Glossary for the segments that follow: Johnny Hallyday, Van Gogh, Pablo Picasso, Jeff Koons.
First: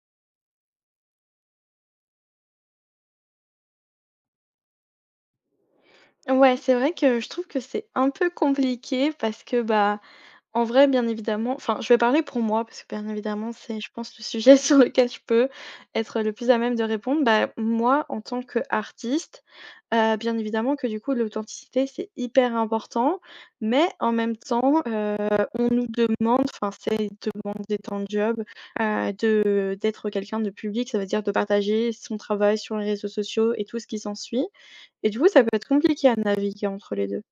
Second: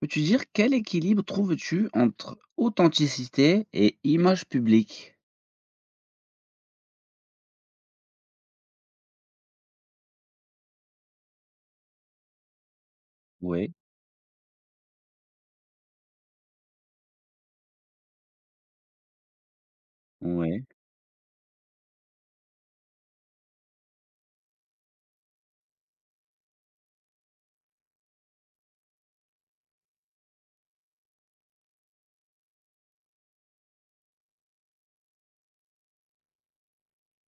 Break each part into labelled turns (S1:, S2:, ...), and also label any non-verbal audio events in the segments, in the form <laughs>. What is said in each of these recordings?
S1: Peux-tu dire quel équilibre trouves-tu entre authenticité et image publique?
S2: Ouais, c'est vrai que je trouve que c'est un peu compliqué parce que, en vrai, bien évidemment, enfin, je vais parler pour moi parce que, bien évidemment,
S1: Oui,
S2: c'est, je pense, le sujet <laughs> sur lequel je peux être le plus à même de répondre. Moi, en tant qu'artiste, bien
S1: oui.
S2: évidemment que, du coup, l'authenticité, c'est hyper important, mais en même temps, on nous demande, enfin, c'est demander ton job, d'être quelqu'un de public, ça veut dire de partager son travail sur les réseaux sociaux et tout ce qui s'ensuit. Et du coup, ça peut être compliqué à naviguer entre les deux.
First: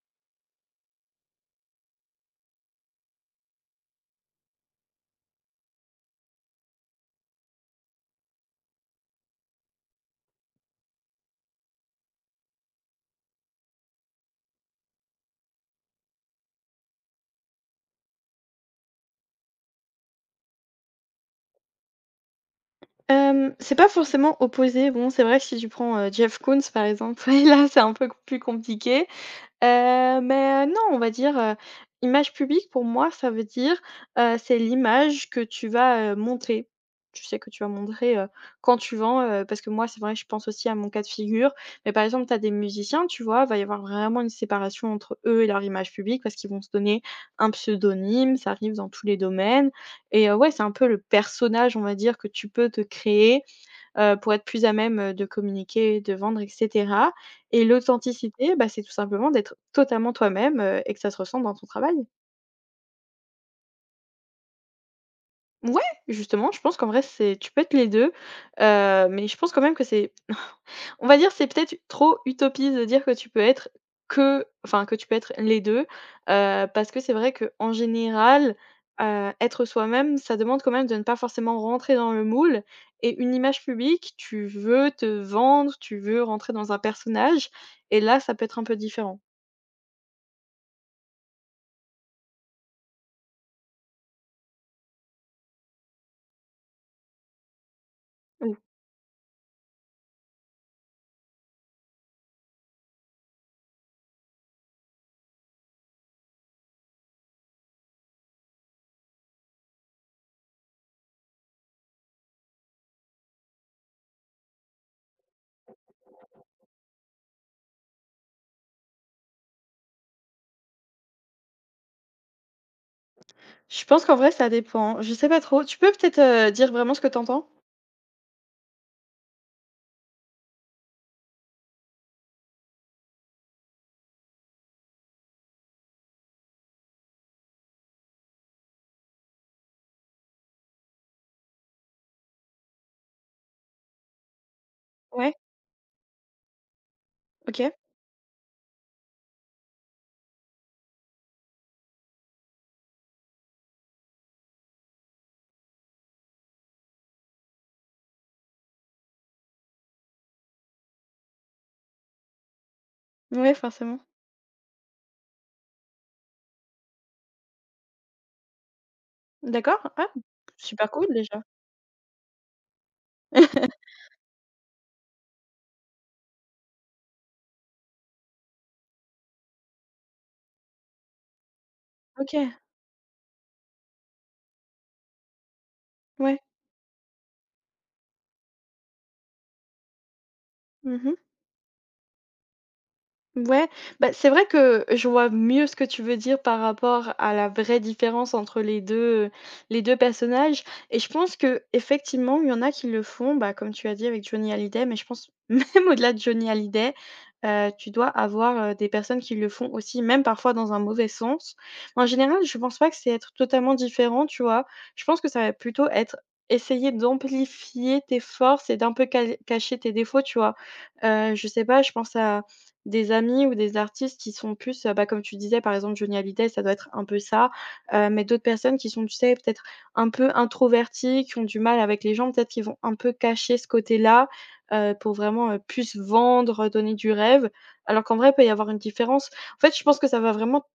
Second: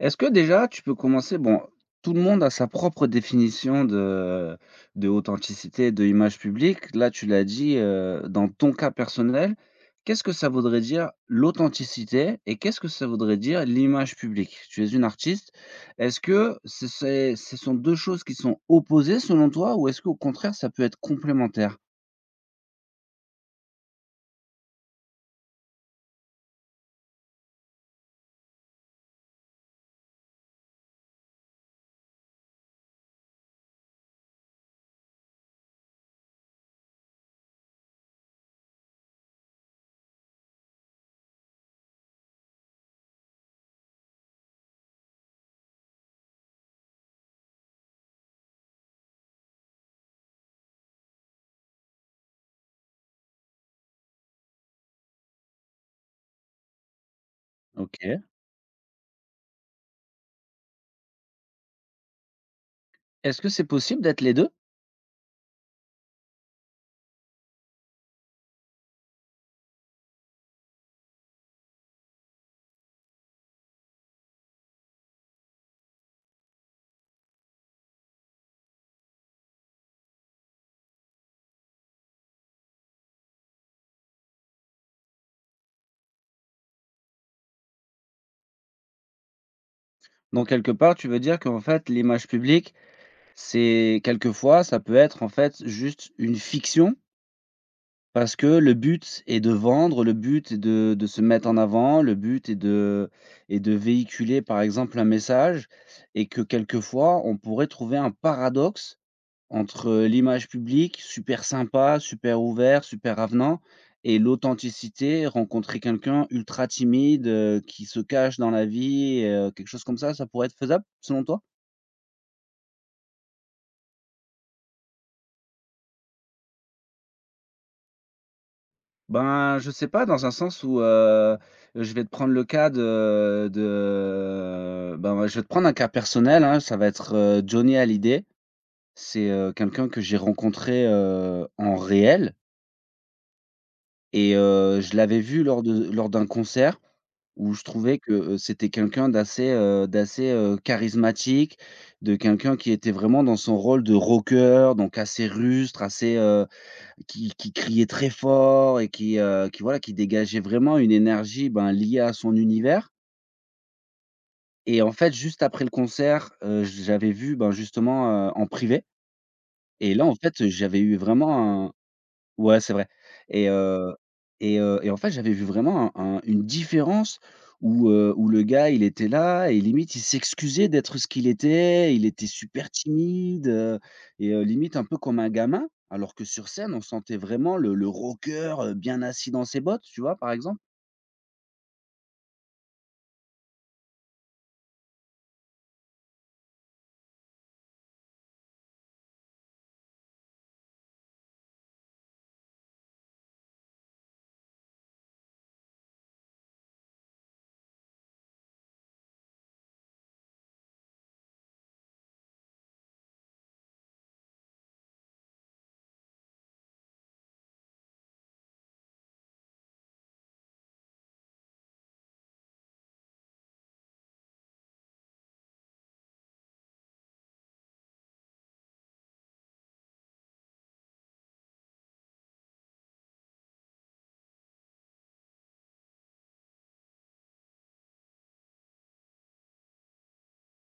S1: Est-ce que déjà tu peux commencer bon, tout le monde a sa propre définition de authenticité, de image publique. Là, tu l'as dit, dans ton cas personnel, qu'est-ce que ça voudrait dire l'authenticité et qu'est-ce que ça voudrait dire l'image publique? Tu es une artiste, est-ce que ce sont 2 choses qui sont opposées selon toi ou est-ce qu'au contraire ça peut être complémentaire?
S2: C'est pas forcément opposé. Bon, c'est vrai que si tu prends, Jeff Koons, par exemple, <laughs> là, c'est un peu plus compliqué. Non, on va dire, image publique pour moi, ça veut dire, c'est l'image que tu vas, montrer. Tu sais que tu vas montrer, quand tu vends, parce que moi, c'est vrai, je pense aussi à mon cas de figure, mais par exemple, tu as des musiciens, tu vois? Va y avoir vraiment une séparation entre eux et leur image publique parce qu'ils vont se donner un pseudonyme, ça arrive dans tous les domaines et ouais, c'est un peu le personnage, on va dire, que tu peux te créer, pour être plus à même, de communiquer, de vendre, et cetera, et
S1: OK.
S2: l'authenticité, bah, c'est tout simplement d'être totalement toi-même, et que ça se ressent dans ton travail.
S1: Est-ce que c'est possible d'être les deux?
S2: Ouais, justement, je pense qu'en vrai, c'est, tu peux être les 2, mais je pense quand même que c'est on va dire, c'est peut-être trop utopiste de dire que tu peux être, que enfin, que tu peux être les deux, parce que c'est vrai que en général, être soi-même, ça demande quand même de ne pas forcément rentrer dans le moule, et une image publique, tu veux te vendre, tu veux rentrer dans un personnage et là, ça peut être un peu différent.
S1: Donc quelque part, tu veux dire qu'en fait, l'image publique, c'est quelquefois, ça peut être, en fait, juste une fiction parce que
S2: Ou
S1: le but est de vendre, le but est de se mettre en avant, le but est de véhiculer, par exemple, un message et que quelquefois, on pourrait trouver un paradoxe entre l'image publique, super sympa, super ouvert, super avenant et l'authenticité, rencontrer quelqu'un ultra timide, qui se cache dans la vie, quelque chose comme ça pourrait être faisable selon toi?
S2: je pense qu'en vrai, ça dépend. Je sais pas trop. Tu peux peut-être, dire vraiment ce que t'entends.
S1: Ben, je sais pas dans un sens où, je vais te prendre le cas de ben, moi, je vais te prendre un cas personnel, hein, ça va être, Johnny Hallyday. C'est, quelqu'un que j'ai rencontré, en réel. Et je l'avais
S2: Ouais,
S1: vu lors d'un concert où je
S2: OK.
S1: trouvais que, c'était quelqu'un d'assez charismatique, de quelqu'un qui était vraiment dans son rôle de rocker donc assez rustre, assez, qui criait très fort et qui voilà, qui dégageait vraiment une énergie, ben, liée à son univers.
S2: Ouais, forcément.
S1: Et en fait, juste après le concert, je vu, ben, justement, en privé
S2: D'accord.
S1: et là,
S2: Ah,
S1: en fait, j'avais
S2: super
S1: eu
S2: cool déjà.
S1: vraiment… Ouais, c'est vrai. et heu
S2: <laughs>
S1: et heu et en fait, j'avais vu vraiment un une différence où, où le gars, il était là et limite, il s'excusait d'être ce qu'il était. Il était
S2: OK,
S1: super timide, et limite un peu comme un gamin, alors que
S2: ouais.
S1: sur scène, on sentait vraiment le rockeur, bien assis dans ses bottes, tu vois, par exemple?
S2: Mmh. Ouais, bah, c'est vrai que je vois mieux ce que tu veux dire par rapport à la vraie différence entre les 2 personnages, et je pense que effectivement, il y en a qui le font, bah, comme tu as dit avec Johnny Hallyday, mais je pense <laughs> même au-delà de Johnny Hallyday, tu dois avoir, des personnes qui le font aussi, même parfois dans un mauvais sens. En général, je pense pas que c'est être totalement différent, tu vois? Je pense que ça va plutôt être essayer d'amplifier tes forces et d'un peu cal cacher tes défauts, tu vois? Je sais pas, je pense à des amis ou des artistes qui sont plus, bah, comme tu disais, par exemple, Johnny Hallyday, ça doit être un peu ça, mais d'autres personnes qui sont, tu sais, peut-être un peu introverties, qui ont du mal avec les gens, peut-être qu'ils vont un peu cacher ce côté-là, pour vraiment, plus vendre, donner du rêve, alors qu'en vrai, il peut y avoir une différence. En fait, je pense que ça va vraiment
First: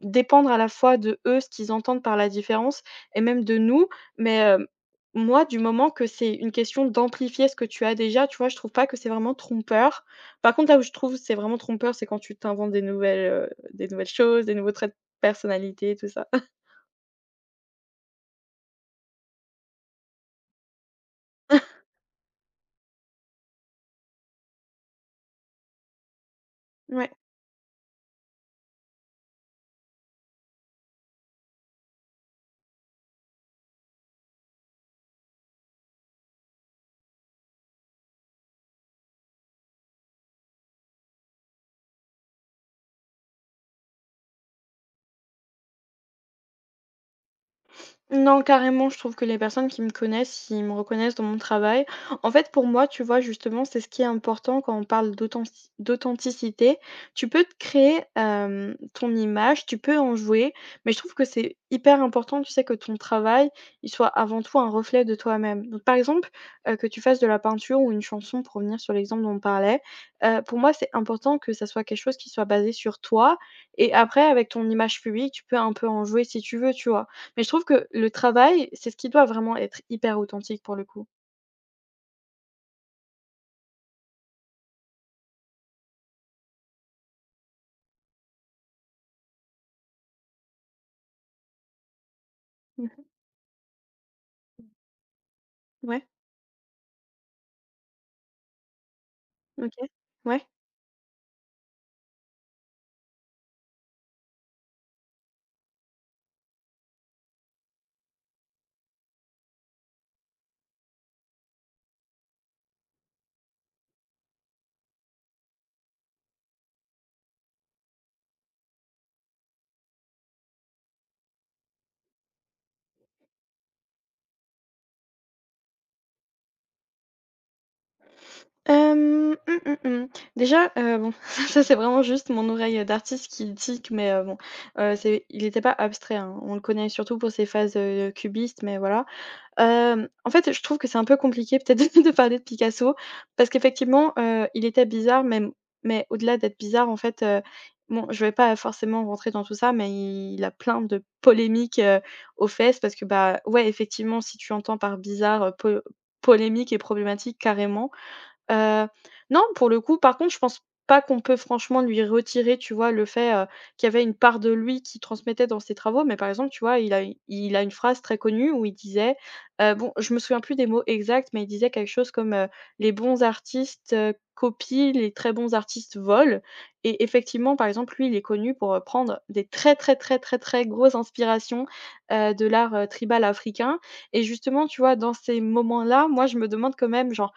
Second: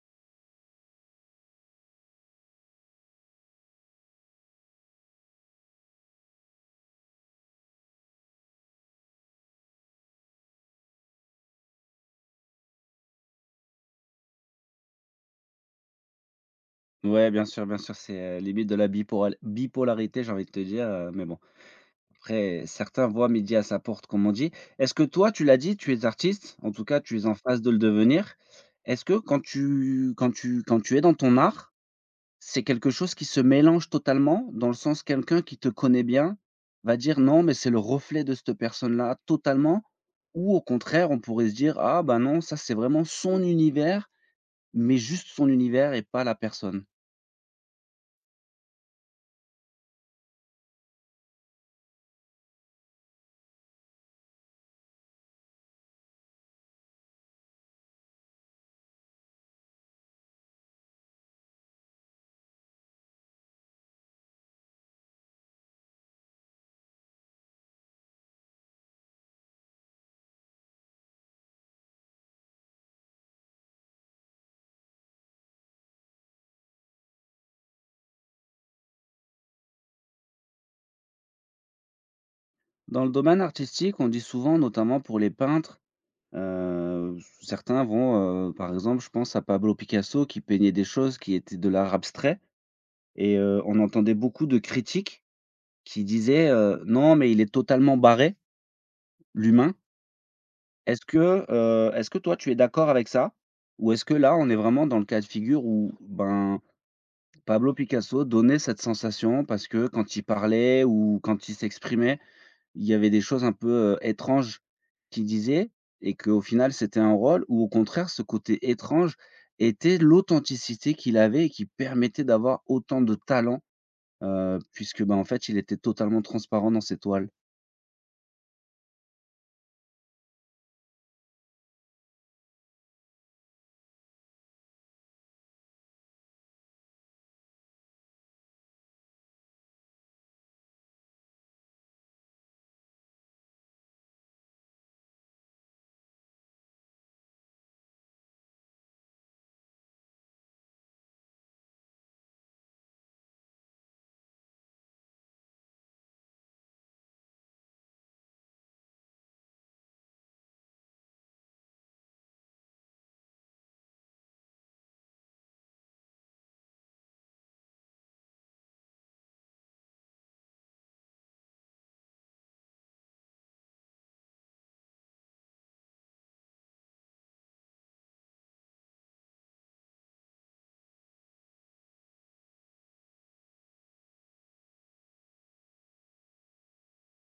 S2: dépendre à la fois de eux, ce qu'ils entendent par la différence, et même de nous. Mais, moi, du moment que c'est une question d'amplifier ce que tu as déjà, tu vois? Je trouve pas que c'est vraiment trompeur. Par contre, là où je trouve que c'est vraiment trompeur, c'est quand tu t'inventes des nouvelles choses, des nouveaux traits de personnalité, tout ça.
S1: Ouais, bien sûr, c'est, limite de la biporal bipolarité, j'ai envie de te dire, mais bon.
S2: <laughs>
S1: Après, certains voient midi à sa porte, comme on dit. Est-ce que toi, tu l'as dit, tu es artiste, en tout cas,
S2: Ouais.
S1: tu es en phase de le devenir. Est-ce que quand tu es dans ton art, c'est quelque chose qui se mélange totalement, dans le sens quelqu'un qui te connaît bien va dire non, mais c'est le reflet de cette personne-là totalement, ou au contraire, on pourrait se dire ah ben non, ça c'est vraiment son univers, mais juste son univers et pas la personne.
S2: Non, carrément, je trouve que les personnes qui me connaissent, ils me reconnaissent dans mon travail. En fait, pour moi, tu vois, justement, c'est ce qui est important quand on parle d'authenticité. Tu peux te créer, ton image, tu peux en jouer, mais je trouve que c'est hyper important, tu sais, que ton travail, il soit avant tout un reflet de toi-même. Donc, par exemple, que tu fasses de la peinture ou une chanson, pour revenir sur l'exemple dont on parlait, pour moi, c'est important que ça soit quelque chose qui soit basé sur toi. Et après, avec ton image publique, tu peux un peu en jouer si tu veux, tu vois. Mais je trouve que le travail, c'est ce qui doit vraiment être hyper authentique pour le coup.
S1: Dans le domaine artistique, on dit souvent, notamment pour les peintres, certains vont, par exemple, je pense à Pablo Picasso qui peignait des choses qui étaient de l'art abstrait
S2: Mmh.
S1: et on entendait beaucoup de critiques qui
S2: Ouais,
S1: disaient, «Non, mais il est totalement barré, l'humain».
S2: OK. Ouais.
S1: Est-ce que toi tu es d'accord avec ça? Ou est-ce que là, on est vraiment dans le cas de figure où, ben, Pablo Picasso donnait cette sensation parce que quand il parlait ou quand il s'exprimait, il y avait des choses un peu, étranges qu'il disait et qu'au final c'était un rôle ou au contraire ce côté étrange était l'authenticité qu'il avait et qui permettait d'avoir autant de talent, puisque, ben en fait il était totalement transparent dans ses toiles.
S2: Hem, mmh, mmh, mmh. Déjà, bon, <laughs> ça c'est vraiment juste mon oreille d'artiste qui tique, mais bon, c'est il n'était pas abstrait, hein. On le connaît surtout pour ses phases, cubistes, mais voilà. En fait, je trouve que c'est un peu compliqué peut-être <laughs> de parler de Picasso parce qu'effectivement, il était bizarre, même. Mais au-delà d'être bizarre, en fait, bon, je vais pas forcément rentrer dans tout ça, mais il a plein de polémiques, aux fesses parce que, bah, ouais, effectivement, si tu entends par bizarre, po polémique et problématique, carrément. Heu, non, pour le coup, par contre, je pense pas qu'on peut franchement lui retirer, tu vois, le fait, qu'il y avait une part de lui qui transmettait dans ses travaux. Mais par exemple, tu vois, il a une phrase très connue où il disait, bon, je me souviens plus des mots exacts, mais il disait quelque chose comme, «Les bons artistes, copient, les très bons artistes volent», et effectivement, par exemple, lui, il est connu pour, prendre des très, très, très, très, très grosses inspirations, de l'art, tribal africain, et justement, tu vois, dans ces moments-là, moi, je me demande quand même, genre,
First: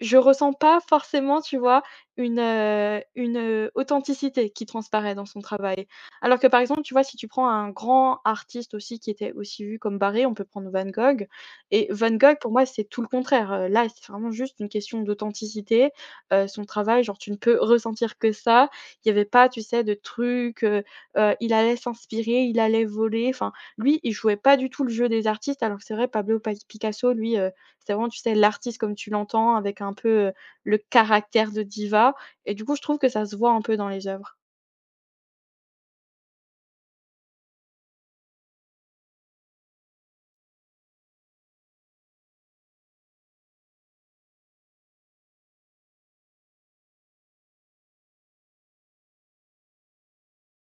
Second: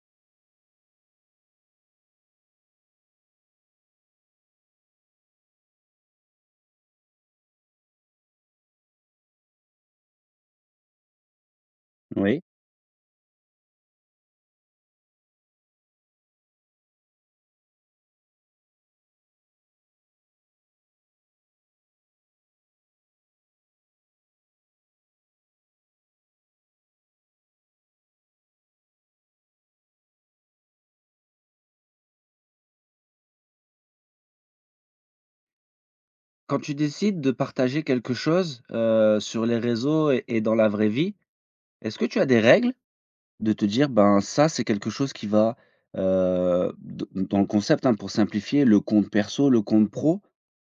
S2: je ressens pas forcément, tu vois, une, authenticité qui transparaît dans son travail. Alors que par exemple, tu vois, si tu prends un grand artiste aussi qui était aussi vu comme barré, on peut prendre Van Gogh, et Van Gogh
S1: Oui.
S2: pour moi, c'est tout le contraire, là, c'est vraiment juste une question d'authenticité, son travail, genre tu ne peux ressentir que ça. Il n'y avait pas, tu sais, de trucs, il allait s'inspirer, il allait voler, enfin, lui, il jouait pas du tout le jeu des artistes, alors que c'est vrai, Pablo Pai Picasso, lui, c'est vraiment, tu sais, l'artiste comme tu l'entends avec un peu, le caractère de diva, et du coup, je trouve que ça se voit un peu dans les œuvres.
S1: Quand tu décides de partager quelque chose, sur les réseaux et dans la vraie vie, est-ce que tu as des règles? De te dire: «Ben, ça, c'est quelque chose qui va,» d dans le concept, hein, pour simplifier, le compte perso, le compte pro.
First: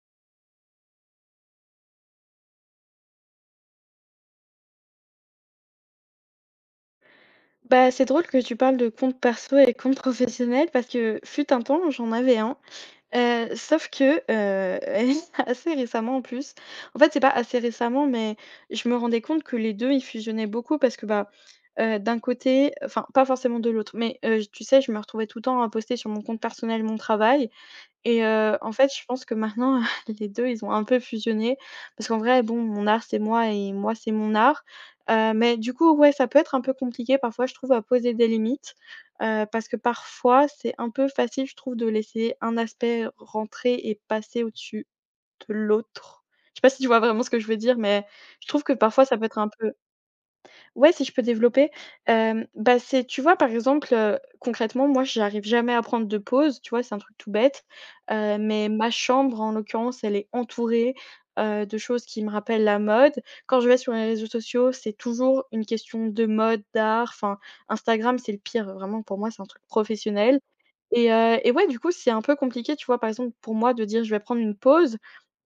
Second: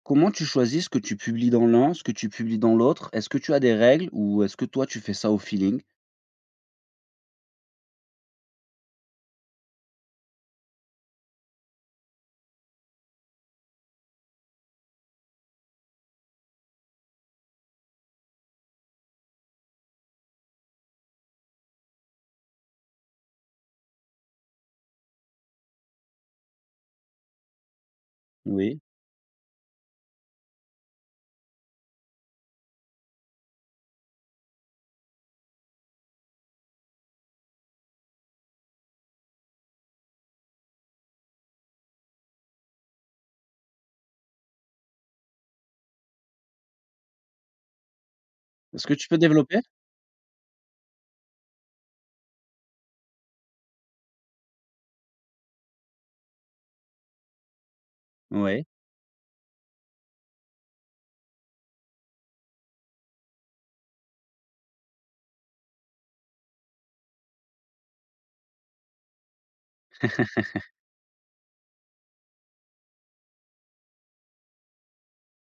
S1: Comment tu choisis ce que tu publies dans l'un, ce que tu publies dans l'autre? Est-ce que tu as des règles ou est-ce que toi, tu fais ça au feeling?
S2: Bah, c'est drôle que tu parles de compte perso et compte professionnel, parce que fut un temps, j'en avais un, sauf que, <laughs> assez récemment en plus, en fait, c'est pas assez récemment, mais je me rendais compte que les 2 ils fusionnaient beaucoup parce que, bah, d'un côté, enfin, pas forcément de l'autre, mais tu sais, je me retrouvais tout le temps à poster sur mon compte personnel mon travail. Et en
S1: Oui.
S2: fait, je pense que maintenant, <laughs> les 2, ils ont un peu fusionné parce qu'en vrai, bon, mon art, c'est moi, et moi, c'est mon art. Mais du coup, ouais, ça peut être un peu compliqué parfois, je trouve, à poser des limites, parce que parfois, c'est un peu facile, je trouve, de laisser un aspect rentrer et passer au-dessus de l'autre. Je sais pas si tu vois vraiment ce que je veux dire, mais je trouve que
S1: Est-ce que
S2: parfois,
S1: tu peux
S2: ça peut être un
S1: développer?
S2: peu… Ouais, si je peux développer, bah, c'est, tu vois, par exemple, concrètement, moi, j'arrive jamais à prendre de pause, tu vois? C'est un truc tout bête,
S1: Oui.
S2: mais ma chambre, en l'occurrence, elle est entourée, de choses qui me rappellent la mode. Quand je vais sur les réseaux sociaux, c'est toujours une question de mode, d'art, enfin, Instagram, c'est le pire, vraiment, pour moi, c'est un truc professionnel, et ouais, du coup, c'est un peu compliqué, tu vois? Par exemple, pour moi, de dire: «Je vais prendre une pause»,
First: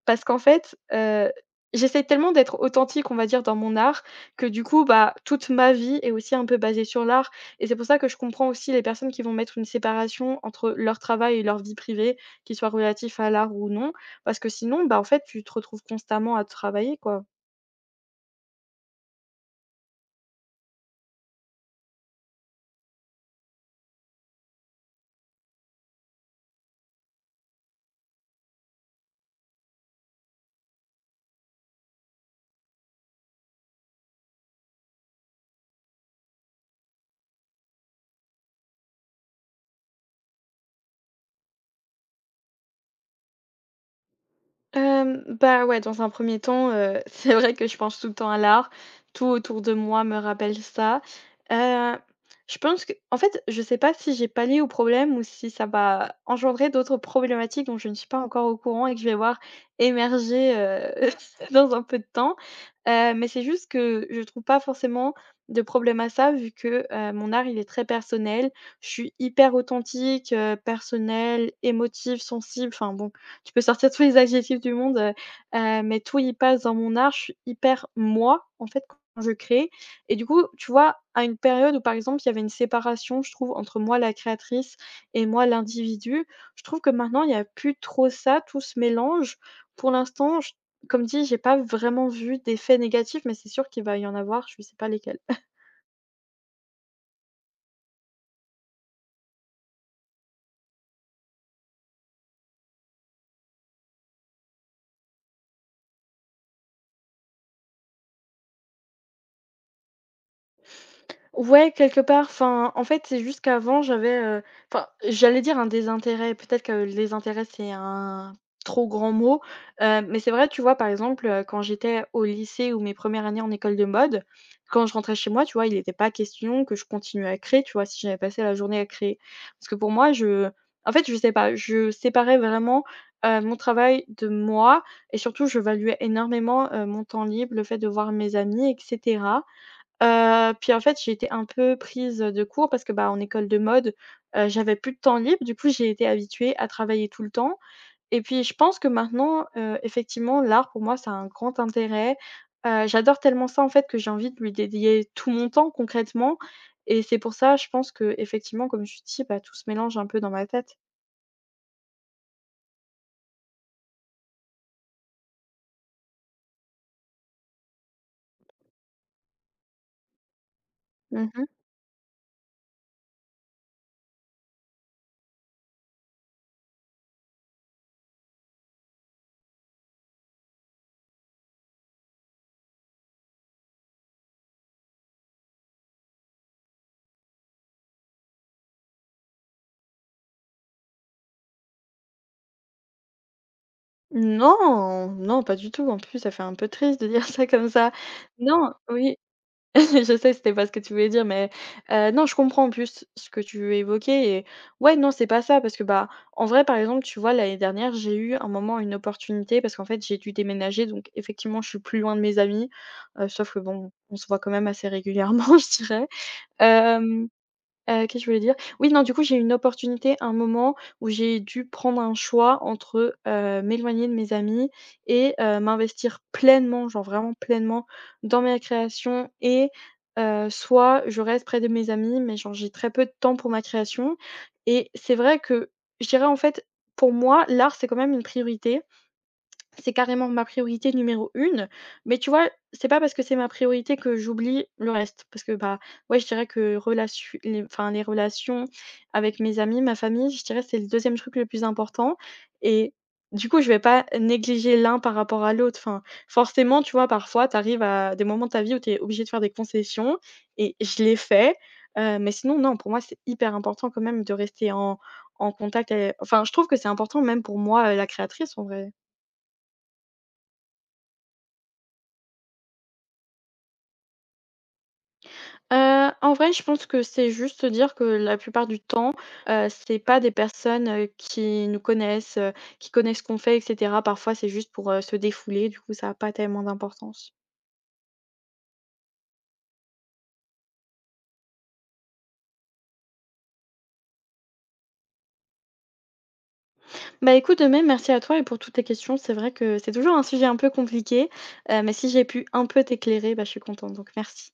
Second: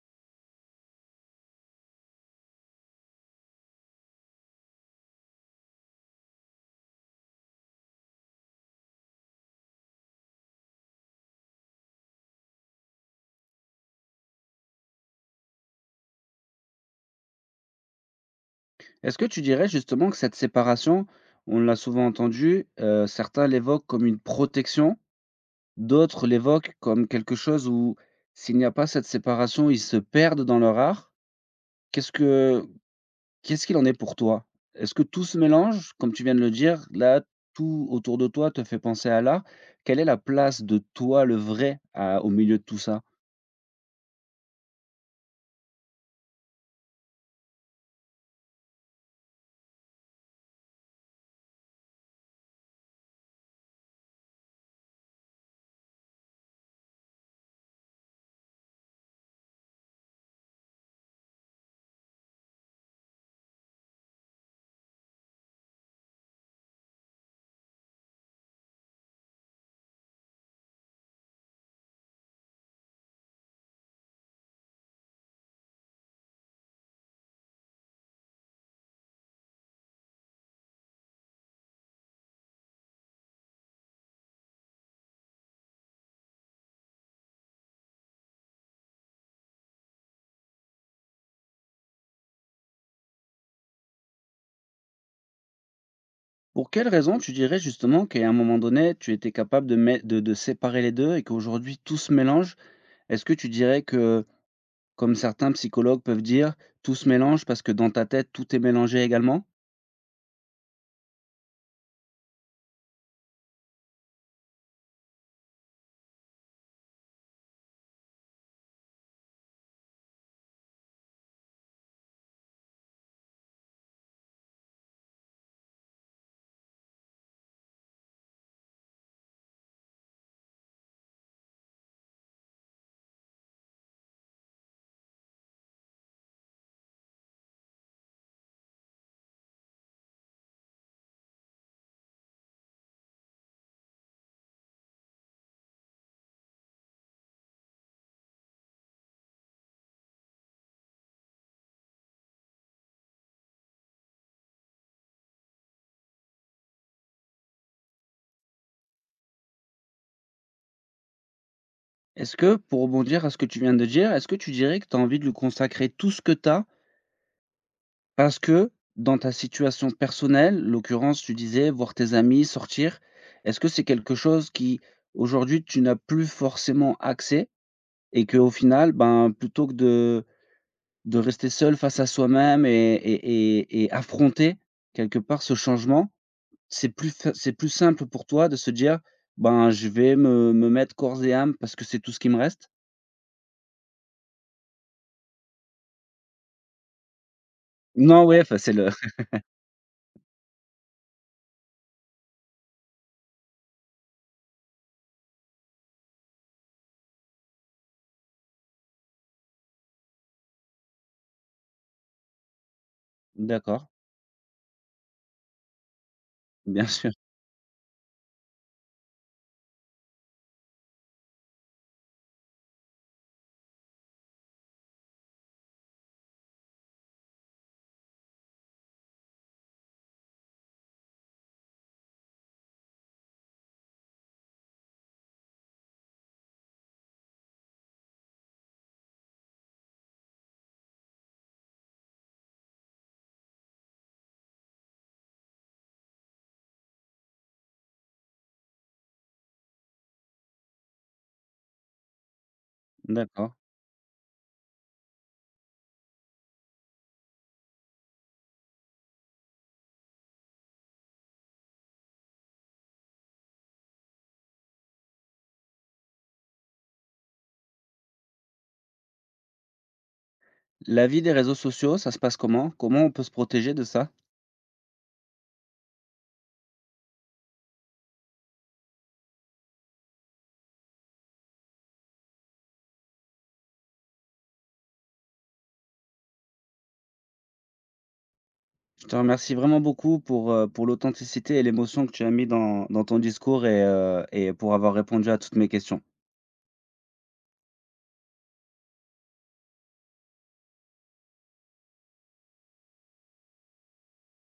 S2: parce qu'en fait, j'essaie tellement d'être authentique, on va dire, dans mon art, que du coup, bah, toute ma vie est aussi un peu basée sur l'art, et c'est pour ça que je comprends aussi les personnes qui vont mettre une séparation entre leur travail et leur vie privée, qu'ils soient relatifs à l'art ou non, parce que sinon, bah, en fait, tu te retrouves constamment à travailler, quoi.
S1: Est-ce que tu dirais justement que cette séparation, on l'a souvent entendu, certains l'évoquent comme une protection, d'autres l'évoquent comme quelque chose où s'il n'y a pas cette séparation, ils se perdent dans leur art. Qu'est-ce que Qu'est-ce qu'il en est pour toi? Est-ce que tout se mélange? Comme tu viens de le dire, là, tout autour de toi te fait penser à l'art. Quelle est la place de toi, le vrai, à au milieu de tout ça?
S2: Bah, ouais, dans un premier temps, <laughs> c'est vrai que je pense tout le temps à l'art. Tout autour de moi me rappelle ça. Heu, je pense que en fait, je sais pas si j'ai pallié au problème ou si ça va engendrer d'autres problématiques dont je ne suis pas encore au courant et que je vais voir émerger, <laughs> dans un peu de temps. Mais c'est juste que je trouve pas forcément de problème à ça vu que, mon art, il est très personnel. Je suis hyper authentique, personnelle, émotive, sensible, enfin bon tu peux sortir tous les adjectifs du monde, mais tout y passe dans mon art. Je suis hyper moi, en fait, quand je crée et du coup, tu vois, à une période où, par exemple, il y avait une séparation, je trouve, entre moi, la créatrice et moi, l'individu, je trouve que maintenant, il y a plus trop ça, tout se mélange. Pour l'instant, j comme dit, j'ai pas vraiment vu d'effet négatif, mais c'est sûr qu'il va y en avoir, je sais pas lesquels.
S1: Pour quelle raison tu dirais justement qu'à un moment donné, tu étais capable de mett de séparer les 2 et qu'aujourd'hui tout se mélange? Est-ce que tu dirais que, comme certains psychologues peuvent dire: «Tout se mélange» parce que dans ta tête, tout est mélangé également?
S2: Ouais, quelque part, enfin, en fait, c'est juste qu'avant, enfin, j'allais dire un désintérêt, peut-être que le désintérêt, c'est un trop grand mot, mais c'est vrai, tu vois, par exemple, quand j'étais au lycée ou mes premières années en école de mode, quand je rentrais chez moi, tu vois, il n'était pas question que je continue à créer, tu vois, si j'avais passé la journée à créer. Parce que pour moi, je En fait, je sais pas, je séparais vraiment, mon travail de moi et surtout, je valuais énormément, mon temps libre, le fait de voir mes amis etc. Puis en fait, j'ai été un peu prise, de court parce que, bah, en école de mode, j'avais plus de temps libre. Du coup, j'ai été habituée à travailler tout le temps et puis je pense que maintenant, effectivement, l'art pour moi, ça a un grand intérêt. J'adore tellement ça, en fait, que j'ai envie de lui dédier tout mon temps concrètement et c'est pour ça, je pense que effectivement, comme tu dis, bah, tout se mélange un peu dans ma tête.
S1: Est-ce que, pour rebondir à ce que tu viens de dire, est-ce que tu dirais que tu as envie de lui consacrer tout ce que tu as? Parce que dans ta situation personnelle, l'occurrence, tu
S2: Mmh.
S1: disais voir tes amis, sortir, est-ce que c'est quelque chose qui, aujourd'hui, tu n'as plus forcément accès et que au final, ben, plutôt que de rester seul face à soi-même et affronter quelque part ce changement, c'est plus fa c'est plus simple pour toi de se dire: «Ben, je vais me mettre corps et âme parce que c'est tout ce qui me reste»?
S2: Non, non, pas du tout. En plus, ça fait un peu triste de dire <laughs> ça comme ça.
S1: Non, ouais, enfin,
S2: Non,
S1: c'est le
S2: oui.
S1: <laughs>
S2: <laughs> Je sais, c'était pas ce que tu voulais dire, mais non, je comprends en plus ce que tu évoquais et ouais, non, c'est pas ça parce que, bah, en vrai, par exemple, tu vois, l'année dernière, j'ai eu un moment une opportunité parce qu'en fait, j'ai dû déménager donc effectivement, je suis plus loin de mes amis, sauf que
S1: d'accord,
S2: bon, on se voit quand même assez régulièrement, <laughs> je dirais.
S1: bien sûr,
S2: Hem. Qu'est-ce que je voulais dire? Oui, non, du coup, j'ai eu une opportunité, un moment où j'ai dû prendre un choix entre, m'éloigner de mes amis et m'investir pleinement, genre vraiment pleinement dans ma création et soit je reste près de mes amis, mais genre j'ai très peu de temps pour ma création et c'est vrai que je dirais, en fait, pour moi, l'art, c'est quand même une priorité. C'est carrément ma priorité numéro une, mais tu vois, c'est pas parce que c'est ma priorité que j'oublie le reste. Parce que, bah, ouais, je dirais que relation les enfin, les relations avec mes amis, ma famille, je dirais que c'est le deuxième truc le plus important et du
S1: d'accord.
S2: coup, je vais pas négliger l'un par rapport à l'autre. Enfin, forcément, tu vois, parfois, tu arrives à des moments de ta vie où tu es obligé de faire des concessions et je l'ai fait, mais sinon, non, pour moi, c'est hyper important quand même de rester en contact et enfin, je trouve que c'est important même pour moi, la créatrice, en vrai.
S1: La vie des réseaux sociaux, ça se passe comment? Comment on peut se protéger de ça?
S2: En vrai, je pense que c'est juste dire que la plupart du temps, c'est pas des personnes, qui nous connaissent, qui connaissent ce qu'on fait et cetera. Parfois, c'est juste pour, se défouler, du coup, ça a pas tellement d'importance.
S1: Je te remercie vraiment beaucoup pour l'authenticité et l'émotion que tu as mis dans dans ton discours et pour avoir répondu à toutes mes questions.
S2: Bah, écoute, de même, merci à toi et pour toutes tes questions. C'est vrai que c'est toujours un sujet un peu compliqué, mais si j'ai pu un peu t'éclairer, bah, je suis contente, donc merci.